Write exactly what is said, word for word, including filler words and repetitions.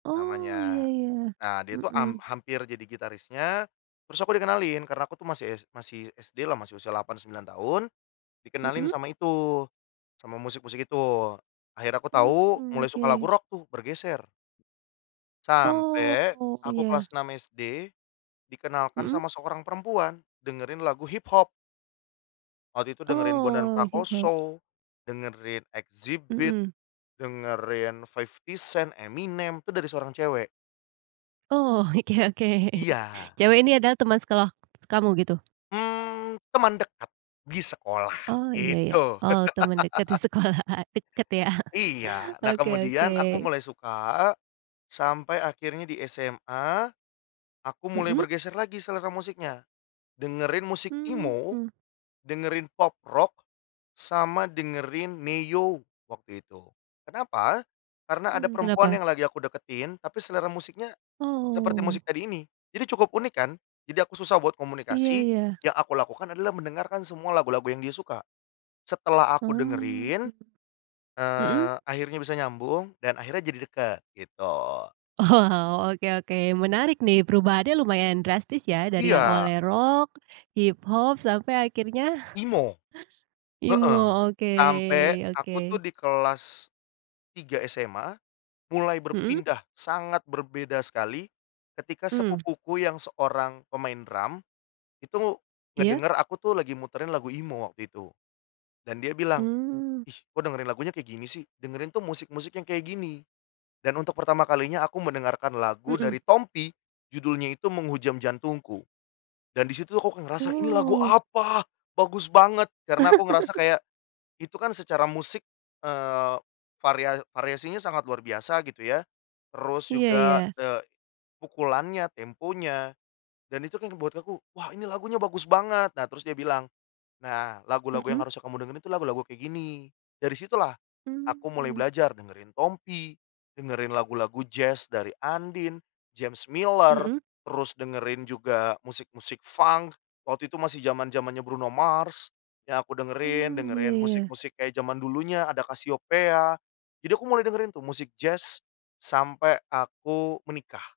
Oh ya Namanya ya, nah dia itu am mhm. hampir jadi gitarisnya, terus aku dikenalin karena aku tuh masih masih s masih SD lah masih usia delapan, sembilan tahun, dikenalin Mhm. sama itu, sama musik-musik itu. Akhirnya, aku tahu Mmm mulai suka lagu oke. rock tuh, bergeser. Sampai Oh aku iya. kelas enam SD, dikenalkan Mhm. sama seorang perempuan, dengerin lagu hip hop. Waktu itu dengerin Bondan Oh, hip hop. Prakoso, dengerin Xzibit, Mhm. dengerin 50 Cent, Eminem, itu dari seorang cewek. Oh, oke oke, Iya. cewek ini adalah teman sekeloh kamu, gitu? Mmm, teman dekat, di sekolah, Oh, iya iya. gitu. Oh, teman dekat di sekolah. Dekat ya, Iya, nah oke oke. kemudian aku mulai suka, sampai akhirnya di SMA, aku mulai Mhm. bergeser lagi selera musiknya, dengerin musik emo, Hmm. dengerin pop rock, sama dengerin Ne-Yo waktu itu. Kenapa? Karena ada Mmm, perempuan kenapa? yang lagi aku deketin, tapi selera musiknya seperti musik Oh. tadi ini. Jadi cukup unik kan? Jadi aku susah buat Iya, komunikasi. ya. Yang aku lakukan adalah mendengarkan semua lagu-lagu yang dia suka. Setelah aku Mmm, dengerin, mhm. eee, akhirnya bisa nyambung dan akhirnya jadi deket, gitu. Wow, oke, oke menarik nih, perubahannya lumayan drastis ya dari yang Iya. awalnya rock, hip hop, sampai akhirnya Emo, heeh. Emo, Sampai oke aku tuh oke. di kelas tiga SMA, mulai Mhm. berpindah sangat berbeda sekali ketika Mmm. sepupuku yang seorang pemain drum, itu Iya. ngedenger aku tuh lagi muterin lagu emo waktu itu, dan dia bilang, Mmm. "ih kok dengerin lagunya kayak gini sih dengerin tuh musik-musik yang kayak gini", dan untuk pertama kalinya aku mendengarkan lagu Mhm. dari Tompi judulnya itu Menghujam Jantungku dan disitu aku kayak ngerasa ini lagu Wow. apa, bagus banget karena aku ngerasa kayak itu kan secara musik, eee, varia variasinya sangat luar biasa gitu ya, terus Iya juga, iya. eee, pukulannya, temponya, dan itu kaya ngebuat aku wah ini lagunya bagus banget. Nah terus dia bilang, "nah lagu-lagu yang Mhm. harusnya kamu dengerin itu lagu-lagu kayak gini". Dari situ lah aku mulai Mmm. belajar dengerin Tompi, dengerin lagu-lagu Jazz dari Andien, James Miller, Mhm. terus dengerin juga musik musik Funk. Waktu itu masih zaman-zamannya Bruno Mars yang aku dengerin, Mmm, dengerin iya iya. musik-musik kayak zaman dulunya, ada Casiopea. Jadi aku mulai dengerin tuh musik Jazz sampai aku menikah.